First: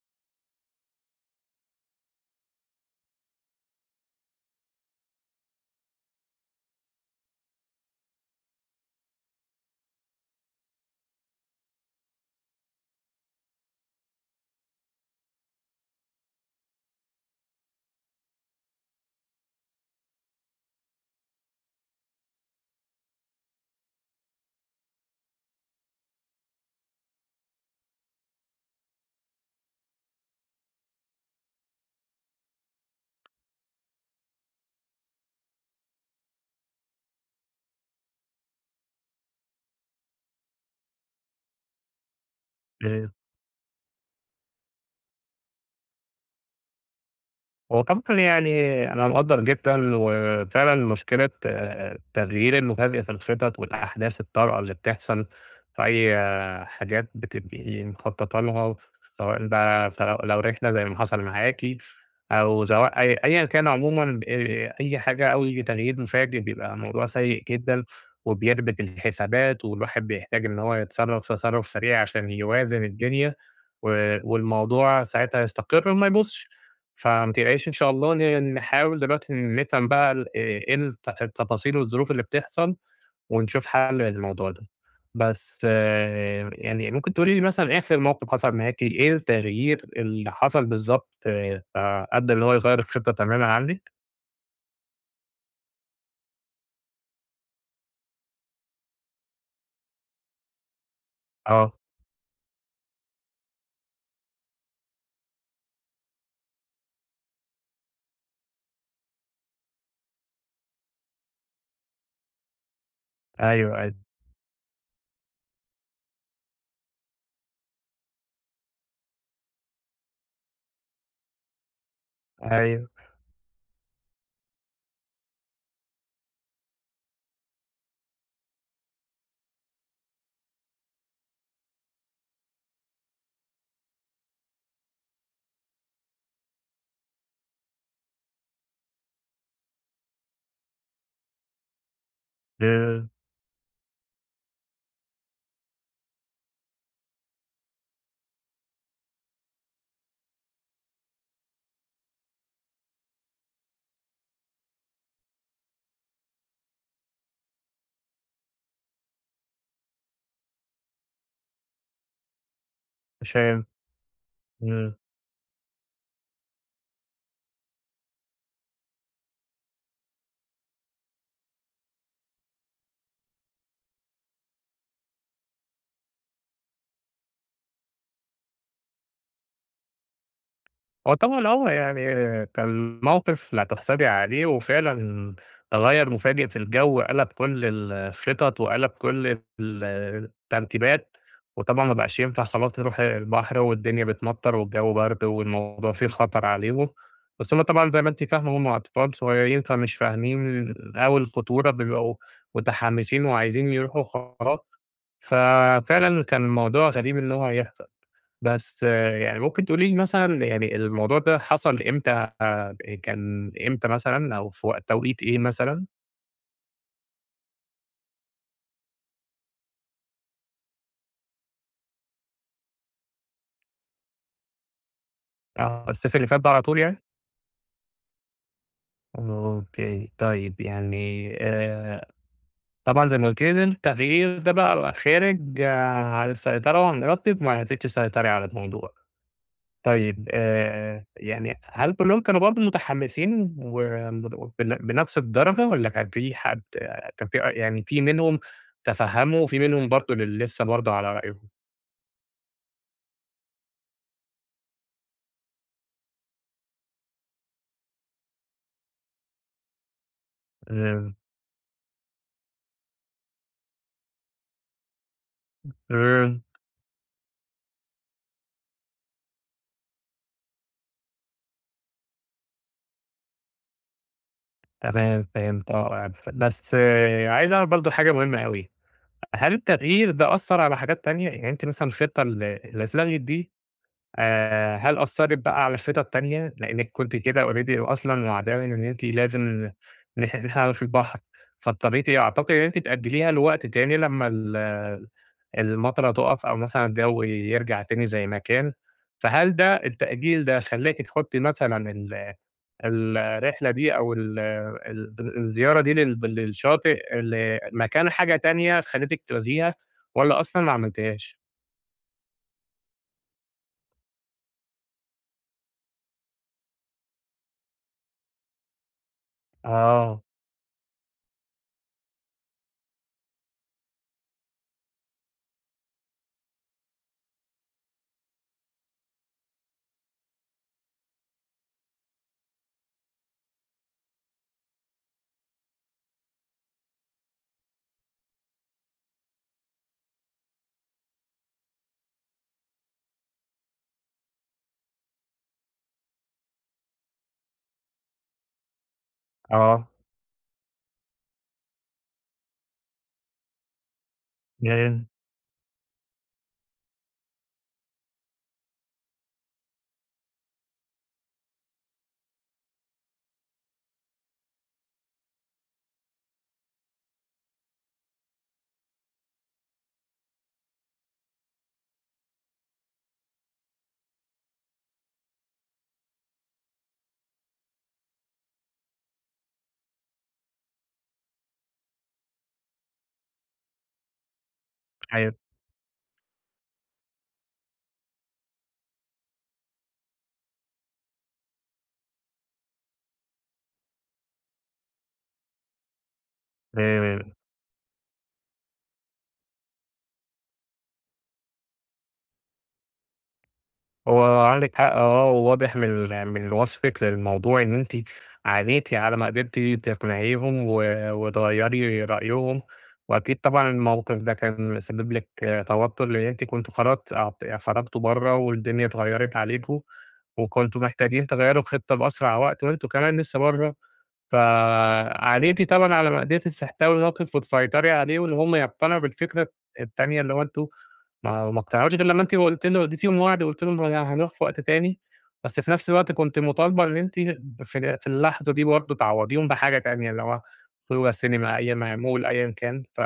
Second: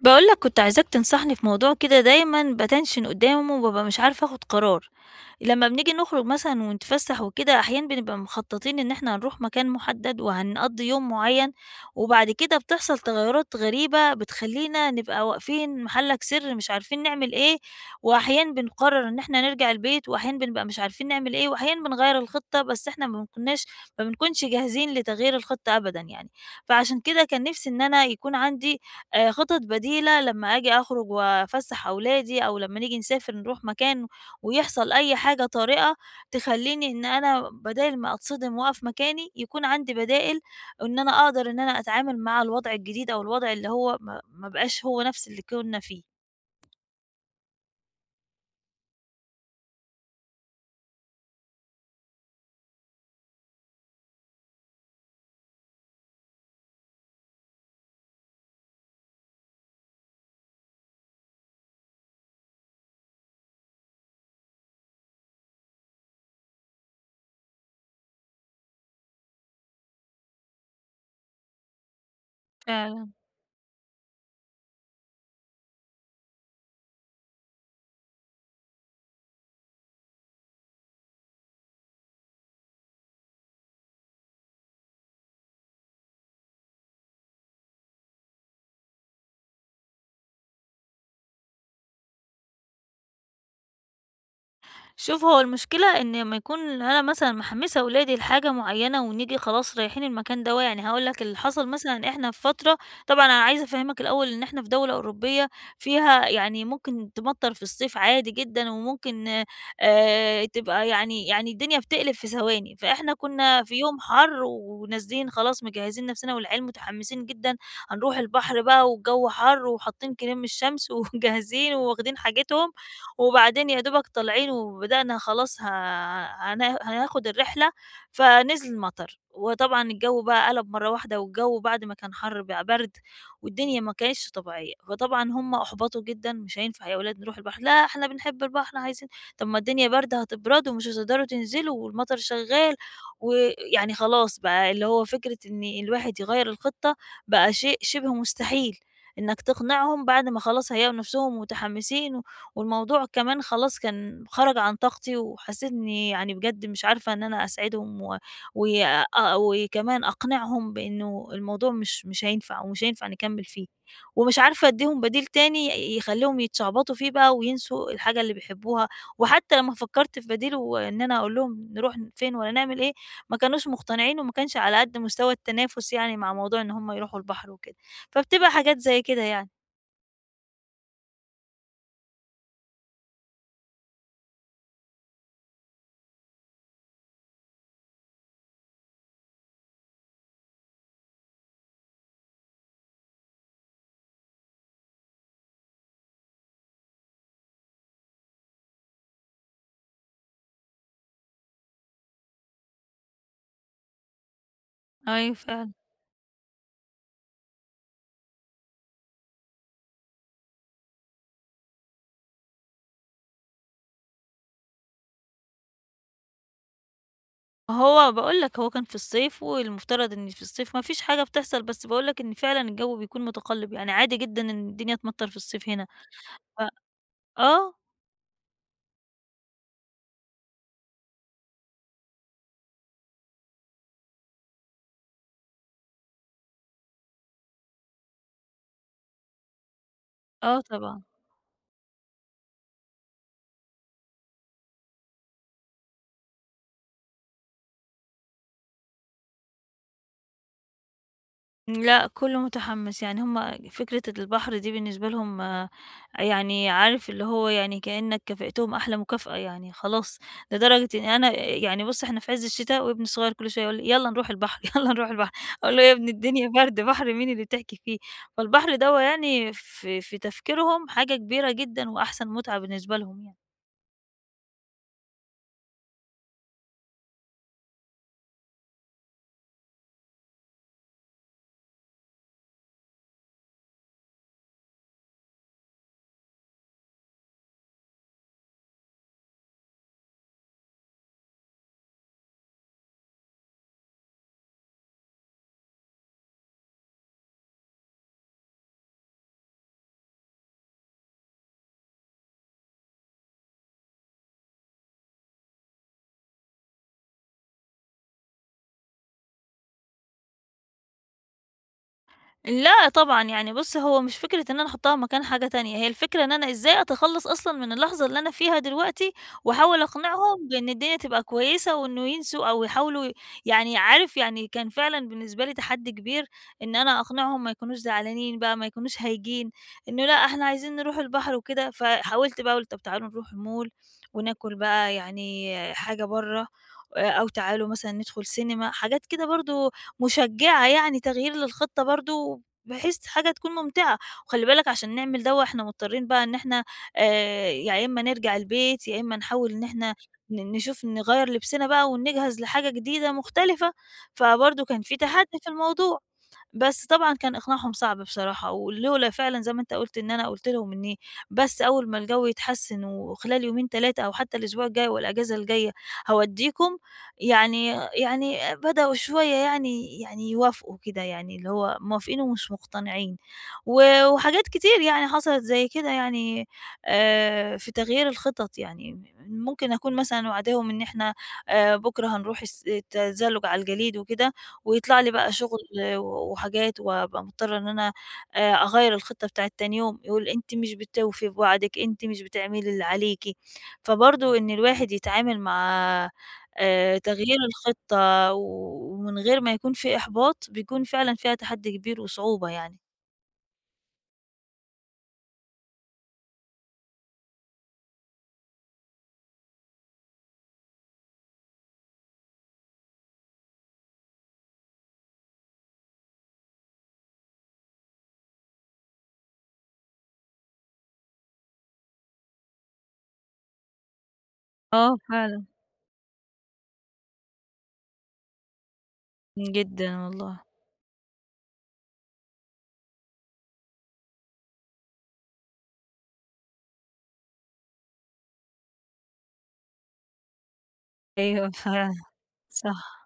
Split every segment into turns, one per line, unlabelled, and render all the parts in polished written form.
باقول لك كنت عايزاك تنصحني في موضوع كده، دايمًا باتنشن قدّامه وبابقى مش عارفة آخُد قرار. لمّا بنيجي نخرج مثلًا ونتفسّح وكده، أحيانًا بنبقى مخططين إن إحنا هنروح مكان مُحدد وهنقضّي يوم معيّن، وبعد كده بتحصل تغيّرات غريبة بتخلّينا نبقى واقفين محلك سر، مش عارفين نعمل إيه. وأحيانًا بنقرّر إن إحنا نرجع البيت، وأحيانًا بنبقى مش عارفين نعمل إيه، وأحيانًا بنغيّر الخطة، بس إحنا ما بنكونش جاهزين لتغيير الخطة أبدًا يعني. فعشان كده كان نِفْسي إن أنا يكون عندي خطط بديلة لمّا آجي أخرج وأفسّح أولادي، أو لمّا نيجي نسافر نروح مكان ويحصل أي حاجة طارئة تخلّيني إن أنا بدال ما أتصدم وأقف مكاني، يكون عندي بدائل إن أنا أقدر إن أنا أتعامل مع الوضع
إمم.
الجديد، أو الوضع اللي هو ما بقاش هو نفس اللي كُنّا فيه.
هو طبعًا يعني أنا مقدّر جدًا، وفعلًا مشكلة التغيير المفاجئ في الخطط والأحداث الطارئة اللي بتحصل في أي حاجات بتبقي مخططة لها، سواء لو رحلة زي ما حصل معاكِ، أو سواء أيًا كان عمومًا أي حاجة أو أي تغيير مفاجئ بيبقى موضوع سيء جدًا، وبيربك الحسابات، والواحد بيحتاج إن هو يتصرّف تصرُّف سريع عشان يوازن
فعلًا.
الدنيا، والموضوع ساعتها يستقر وما يبوظش. فما تقلقيش إن شاء الله نحاول دلوقتي نفهم بقى ال إيه التفاصيل والظروف اللي بتحصل، ونشوف حل للموضوع ده. بس يعني ممكن تقولي لي مثلًا آخر موقف حصل معاكِ، إيه التغيير اللي حصل بالضبط فأدّى إن هو يغيّر الخطة تمامًا عندِك؟
شوف، هو المشكلة إن لمّا يكون أنا مثلًا محمّسة ولادي لحاجة معيّنة، ونيجي خلاص رايحين المكان دوّة، يعني هاقول لك اللي حصل
آه،
مثلًا. إحنا في فترة، طبعًا أنا عايزة أفهّمك الأول، إن إحنا في دولة أوروبية فيها يعني ممكن تمطّر في الصيف عادي جدًا، وممكن تبقى يعني الدنيا بتقلب في ثواني. فإحنا كُنّا في
أيوه، أيوه،
يوم حَر، ونازلين خلاص مجهّزين نَفْسنا والعيال متحمّسين جدًا، هنروح البحر بقى والجو حَر، وحاطّين كريم الشمس ومجهّزين وواخدين حاجتهم،
أيوه،
وبعدين يا دوبك طالعين وبدأنا خلاص، هنا هناخد الرحلة، فنزل مطر. وطبعًا الجو بقى قَلَب مرّة واحدة، والجو بعد ما كان حَر بقى برد، والدنيا ما كانتش طبيعية، فطبعًا هُم أُحبطوا جدًا. "مش هينفع يا ولاد نروح البحر." "لأ، إحنا بنحب البحر، عايزين." "طَب ما الدنيا باردة، هتبردوا ومش هتقدروا تنزلوا والمطر شغّال."
إمم،
ويعني خلاص بقى، اللي هو فكرة إن الواحد يغيّر الخطة بقى شيء شِبه مستحيل، إنك تقنعهم بعد ما خلاص هيلاقوا نَفْسهم متحمسين. و والموضوع كمان خلاص كان خرج عن طاقتي، وحسيت إني يعني بجد مش عارفة إن أنا أساعدهم، و وأ وكمان أقنعهم بإنه الموضوع مش هينفع، ومش هينفع نكمّل
عشان.
فيه، ومش عارفة
إمم.
أدّيهم بديل تاني يخلّيهم يتشعبطوا فيه بقى، وينسوا الحاجة اللي بيحبوها. وحتى لمّا فكّرت في بديل، وإن أنا أقول لهم نروح فين والّا نعمل إيه، ما كانوش مقتنعين، وما كانش على قد مستوى التنافس يعني مع موضوع إن هم يروحوا البحر وكده. فبتبقى حاجات زي كده يعني.
هو طبعًا يعني كان موقف لا تحسدي عليه، وفعلًا تغيُّر مفاجئ في الجو قلب كل الخطط وقلب كل الترتيبات، وطبعًا ما بقاش ينفع خلاص نروح البحر والدنيا بتمطر والجو برد والموضوع فيه خطر عليهم، بس هم طبعًا زي ما أنتِ فاهمة هم أطفال صغيرين فمش فاهمين أوي الخطورة، بيبقوا متحمسين وعايزين يروحوا وخلاص،
أيوه فعلًا.
ففعلًا كان الموضوع غريب إن هو هيحصل. بس يعني ممكن تقولي لي مثلًا يعني الموضوع ده حصل إمتى، كان إمتى مثلًا أو في توقيت إيه مثلًا؟
هو باقول لك، هو كان في الصيف، والمفترض إن في الصيف ما فيش حاجة بتحصل، بس باقول لك إن فعلًا الجو بيكون متقلِّب، يعني عادي جدًا إن الدنيا تمطَّر في الصيف
آه،
هنا.
الصيف اللي فات ده على
ف
طول يعني؟
آه.
أوكي، طيب يعني طبعًا زي ما قُلتِ لي التغيير ده بقى خارج عن السيطرة وعن إرادتِك، ما عرفتيش تسيطري على الموضوع. طيب
آه طبعًا.
يعني هل كلّهم كانوا برضه متحمّسين و بنفس الدرجة والّا كان في يعني في منهم تفهّموا وفي منهم برضه اللي لسه برضه على رأيهم؟
لأ، كُلّه متحمّس، يعني هُم فكرة البحر دي بالنسبة لهم آه، يعني عارف، اللي هو يعني كإنّك كافئتهم أحلى مكافأة يعني، خلاص. لدرجة إن
إمم،
أنا يعني بُص، إحنا في عِز الشتا وابني الصغير كل شوية يقول لي: "يالّا نروح البحر، يالّا نروح البحر." أقول له: "يا ابني،
إمم،
الدنيا برد، بحر مين اللي بتحكي فيه؟" فالبحر دوّة يعني في تفكيرهم حاجة كبيرة جدًا، وأحسن مُتعة بالنسبة لهم يعني.
تمام فهمت يعني بس عايز أعرف برضه حاجة مهمة أوي، هل التغيير ده أثّر على حاجات تانية؟ يعني أنتِ مثلًا الخطة اللي اتلغت دي هل أثّرت بقى على الخطط التانية؟ لإنِّك كنتِ كده already أصلًا وعداوي إن أنتِ لازم نحاول في البحر، فاضطريتِ أعتقد إن أنتِ تأجّليها لوقت تاني لمّا المطرة تُقَف أو مثلًا الجو يرجع تاني زي ما كان، فهل ده التأجيل ده خلّاكِ تحُطّي مثلًا الرحلة دي أو ال ال الزيارة دي للشاطئ مكان حاجة تانية خلّتِك تلغيها والّا أصلًا ما عملتيهاش؟
لأ طبعًا، يعني بُص، هو مش فكرة إن أنا أحطها مكان حاجة تانية، هي الفكرة إن أنا إزاي أتخلّص أصلًا من اللحظة اللي أنا فيها دلوقتي، واحاول
آه،
أقنعهم بإن الدنيا تبقى كويسة، وإنه ينسوا أو يحاولوا يعني عارف، يعني كان فعلًا بالنسبة لي تحدي كبير إن أنا أقنعهم ما يكونوش زعلانين بقى، ما يكونوش هايجين، إنه لأ إحنا عايزين نروح البحر وكده. فحاولت بقى، قُلت: "طب تعالوا نروح mall، وناكل بقى يعني حاجة برّه. أو تعالوا مثلًا ندخل سينما." حاجات كده برضه مشجعة، يعني تغيير للخطة برضه، بحيث حاجة تكون ممتعة. وخلّي بالك، عشان نعمل دوّة إحنا مضطرين بقى إن إحنا يا إما نرجع البيت، يا إما نحاول إن
آه.
إحنا نشوف نغيّر لبسنا بقى ونجهز لحاجة جديدة مختلفة. فبرضه كان في
جميل.
تحدي في الموضوع. بس طبعًا كان إقناعهم صعب بصراحة، ولولا فعلًا زي ما أنت قُلت، إن أنا قُلت لهم إني بس أول ما الجو يتحسن وخلال يومين 3، أو حتى الأسبوع الجاي والأجازة الجاية، هاودّيكم، يعني يعني بدأوا شوية يعني يوافقوا كده، يعني اللي هو موافقين ومش مقتنعين. و وحاجات كتير يعني حصلت زي كده، يعني في تغيير الخطط. يعني ممكن أكون مثلًا واعداهم إن إحنا بكرة هنروح التزلج على الجليد وكده، ويطلع لي بقى شغل و وحاجات، وابقى مضطرة إن أنا أغيّر الخطة بتاعة تاني يوم، يقول: "أنتِ مش بتوفي بوعدِك، أنتِ مش بتعملي اللي عليكِ." فبرضه إن الواحد يتعامل مع
آآ،
تغيير الخطة و ومن غير ما يكون في إحباط، بيكون فعلًا فيها تحدي كبير وصعوبة يعني.
هو عندِك حق وواضح من وصفِك للموضوع إن أنتِ عانيتِ على ما قدرتِ تقنعيهم وتغيّري رأيهم، وأكيد طبعًا الموقف ده كان سبب لِك توتر لإن أنتِ كنتم خلاص خرجتوا برّه والدنيا اتغيّرت عليكم، وكنتم محتاجين تغيّروا الخطة بأسرع وقت وأنتم كمان لسه برّه.
آه فعلًا.
فعليقتي طبعًا على مأدبة السحتاوي تقف وتسيطري عليه، وإن هم يقتنعوا بالفكرة
جدًا
التانية اللي هو
والله.
أنتم ما اقتنعوش غير لمّا أنتِ قلتِ له اديتيهم وعد وقلتِ لهم يعني هنروح في وقت تاني، بس في نفس الوقت كنتِ مطالبة إن أنتِ في اللحظة دي برضه تعوّضيهم بحاجة تانية، اللي هو صورة
أيوه
سينما، أي
فعلًا،
معمول، أيًا كان،
صح.
ف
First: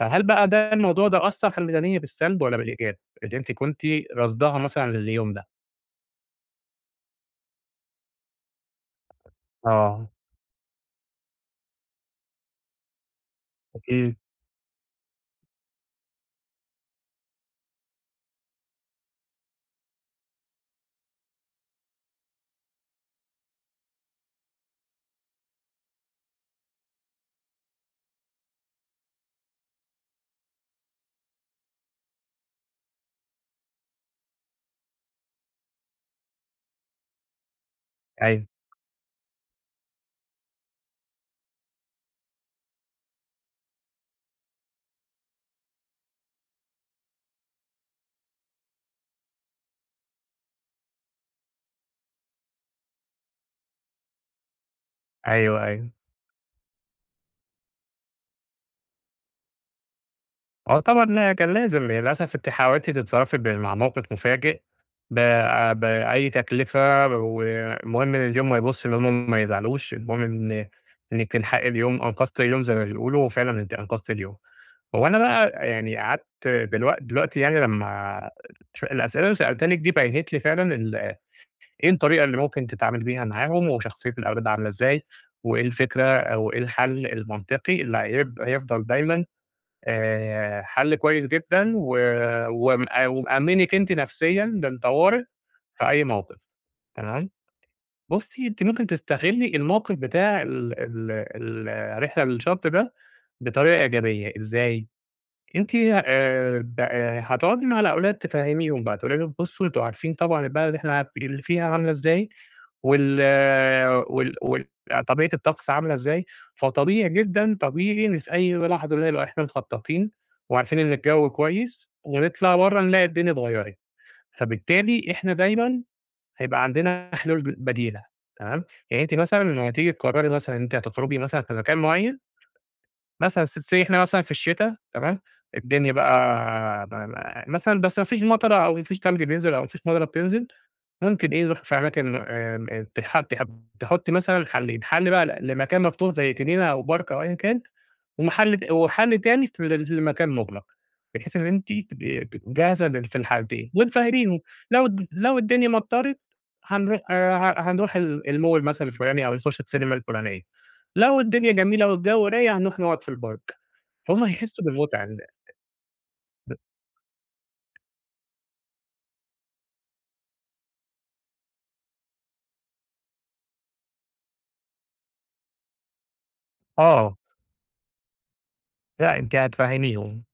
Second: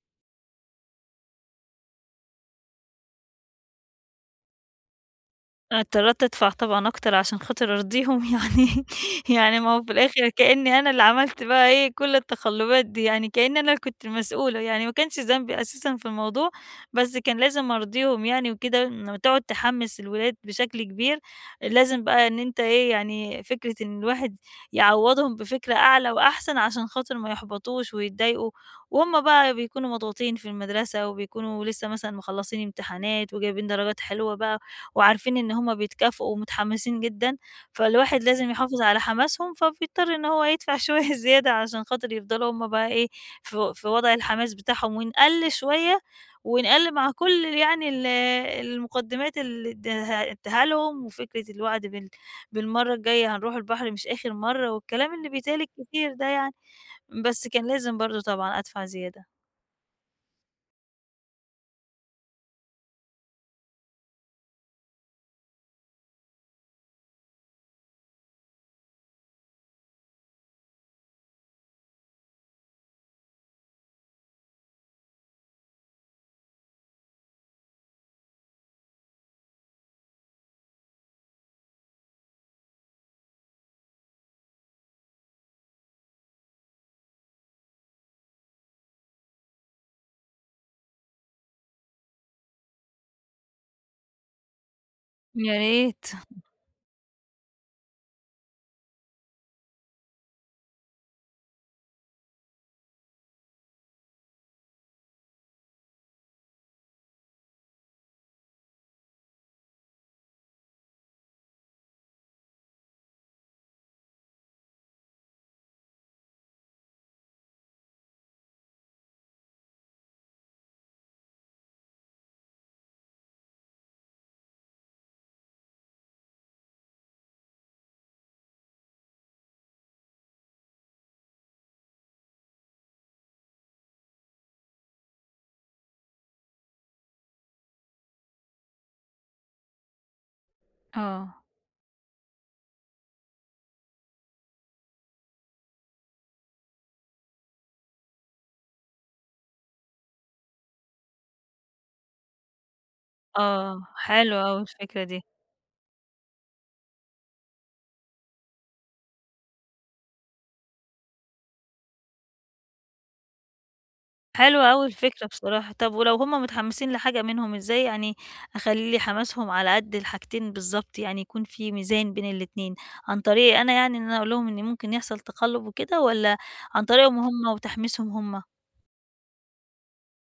فهل بقى ده الموضوع ده أثّر في الميزانية بالسلب والّا بالإيجاب؟ اللي أنتِ كنتِ راصداها مثلًا لليوم ده؟
اضطريت أدفع طبعًا أكتر عشان خاطر أرضيهم، يعني ما هو في
آه،
الآخر كإني أنا اللي عملت بقى إيه كل التقلُّبات دي، يعني كإني أنا اللي كنت
أكيد.
المسؤولة، يعني ما كانش ذنبي أساسًا في الموضوع. بس كان لازم أرضيهم يعني وكده. لمّا تقعد تحمِّس الولاد بشكل كبير، لازم بقى إن أنت إيه، يعني فكرة إن الواحد يعوّضهم بفكرة أعلى وأحسن، عشان خاطر ما يحبطوش ويتضايقوا. وهُم بقى بيكونوا مضغوطين في المدرسة، وبيكونوا لسه مثلًا مخلّصين امتحانات وجايبين درجات حلوة بقى، وعارفين إن هُم بيتكافئوا ومتحمسين جدًا. فالواحد
أيوه،
لازم يحافظ على حماسهم، فبيضطر إن هو يدفع شوية زيادة، عشان خاطر يفضلوا هُم بقى إيه، في وضع الحماس بتاعهم، ونقَل شوية، ونقَل مع كل يعني المقدمات اللي ادّاها لهم، وفكرة الوعد بالمرّة الجاية هنروح البحر مش آخر مرّة، والكلام اللي بيتقال
أيوه، أيوه.
الكتير ده يعني. بس كان لازم برضه طبعًا أدفع زيادة.
آه طبعًا، لأ كان لازم للأسف أنتِ حاولتِ تتصرّفي مع موقف مفاجئ ب بأي تكلفة، والمهم إن اليوم ما يبوظش، إن هُم ما يزعلوش، المهم إن إنِّك تلحقي اليوم، أنقذتِ اليوم زي ما بيقولوا، وفعلًا أنتِ أنقذتِ اليوم. هو أنا بقى يعني قعدت دلوقتي يعني لمّا الأسئلة اللي سألتها لِك دي بيّنت لي فعلًا إيه الطريقة اللي ممكن تتعامل بيها معاهم، وشخصية الأولاد عاملة إزاي، وإيه الفكرة أو إيه الحل المنطقي اللي هيفضل دايمًا حل كويس جدًا و وم ومأمّنِك أنتِ نفسيًا للطوارئ
يا
في أي
ريت.
موقف، تمام، بُصّي أنتِ ممكن تستغلّي الموقف بتاع ال ال ال الرحلة للشط ده بطريقة إيجابية، إزاي؟ أنتِ ب هتقعدي مع الأولاد تفهّميهم بقى، تقولي لهم بُصّوا أنتم عارفين طبعًا البلد اللي إحنا اللي فيها عاملة إزاي، وال وال وال طبيعة الطقس عاملة إزاي، فطبيعي جدًا، طبيعي إن في أي لحظة نبقى إحنا مخططين وعارفين إن الجو كويس ونطلع برّه نلاقي الدنيا اتغيّرت، فبالتالي إحنا دايمًا هيبقى عندنا حلول بديلة تمام، يعني أنتِ مثلًا لمّا تيجي تقرري مثلًا إن أنتِ هتخرجي مثلًا في مكان معيّن، مثلًا let's say إحنا مثلًا في الشتا تمام، الدنيا بقى م م مثلًا بس ما فيش مطرة أو ما فيش تلج بينزل أو ما فيش مطرة بتنزل. ممكن
آه.
إيه نروح في أماكن آمم آه، تح تح تحُطّي مثلًا حلّين، حَل بقى لمكان مفتوح زي جنينة أو بارك أو أيًا كان، ومحل ت وحَل تاني في ل لمكان مُغلق، بحيث إن أنتِ تبقي جاهزة في الحالتين
آه،
وتفهّميهم،
حلوة أوي
لو
الفكرة
الد
دي.
لو الدنيا مطَّرت هنروح الmall مثلًا الفُلاني أو نخُش السينما الفُلانية، لو الدنيا جميلة والجو رايق هنروح نقعد في البارك، هُم هيحسّوا
حلوة أوي
بالمتعة.
الفكرة بصراحة. طب ولو هُم متحمسين لحاجة منهم، إزاي يعني أخلّي لي حماسهم على قد الحاجتين بالضبط، يعني يكون في ميزان بين الاتنين؟ عن طريقي أنا، يعني إن أنا أقول لهم إن ممكن يحصل تقلُّب وكده، والّا عن
آه،
طريقهم هُم وتحميسهم هُم؟
لأ أنتِ هتفهّميهم.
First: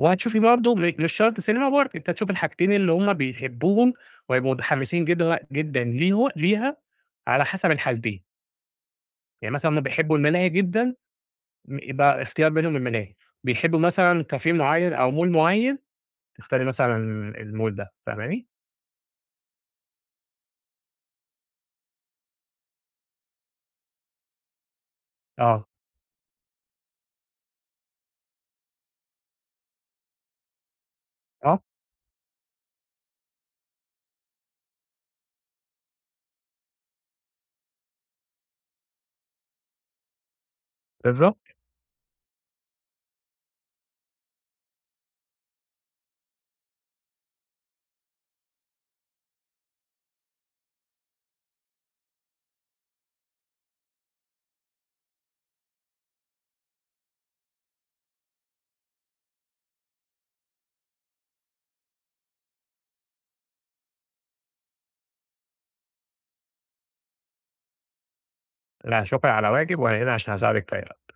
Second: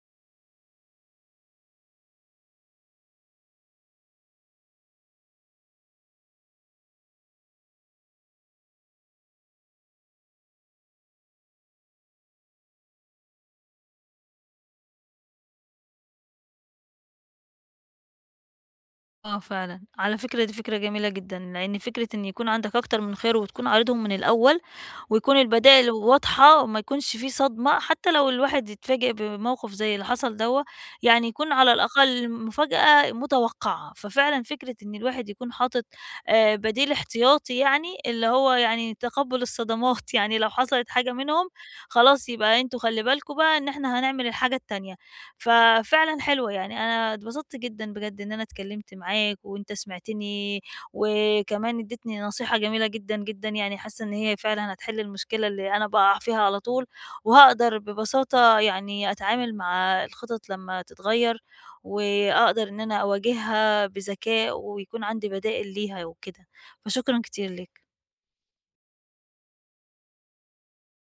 وهتشوفي برضه مش شرط سينما برضه، أنتِ هتشوفي الحاجتين اللي هُم بيحبوهم وهيبقوا متحمسين جدًا جدًا ليها على حسب الحالتين، يعني مثلًا هُم بيحبوا الملاهي جدًا يبقى اختيار بينهم الملاهي، بيحبوا مثلًا كافيه معين أو مول معين، اختاري مثلًا المول ده، فاهماني؟
آه فعلًا، على فكرة دي فكرة جميلة جدًا، لإن فكرة إن يكون عندك أكتر من خيار، وتكون عارضهم من الأول، ويكون
آه،
البدائل واضحة وما يكونش في صدمة، حتى لو الواحد اتفاجئ بموقف زي اللي حصل دوّة. يعني يكون
آه،
على الأقل مفاجأة متوقعة. ففعلًا فكرة إن الواحد يكون حاطط بديل احتياطي يعني، اللي هو يعني تقبُّل الصدمات، يعني لو حصلت حاجة منهم،
بالضبط،
خلاص يبقى أنتم خلّي بالكم بقى إن إحنا هنعمل الحاجة التانية. ففعلًا حلوة. يعني أنا اتبسطت جدًا بجد إن أنا اتكلمت معاك، وأنت سمعتني، وكمان اديتني نصيحة جميلة جدًا. جدًا يعني حاسة إن هي فعلًا هتحل المشكلة اللي أنا باقع فيها على طول، وهاقدر ببساطة يعني أتعامل مع الخطط لمّا تتغير، وأقدر إن أنا أواجهها بذكاء ويكون عندي بدائل ليها وكده. فشكرًا كتير ليك.
لا شكرًا على واجب وأنا هنا عشان أساعدِك في أي وقت.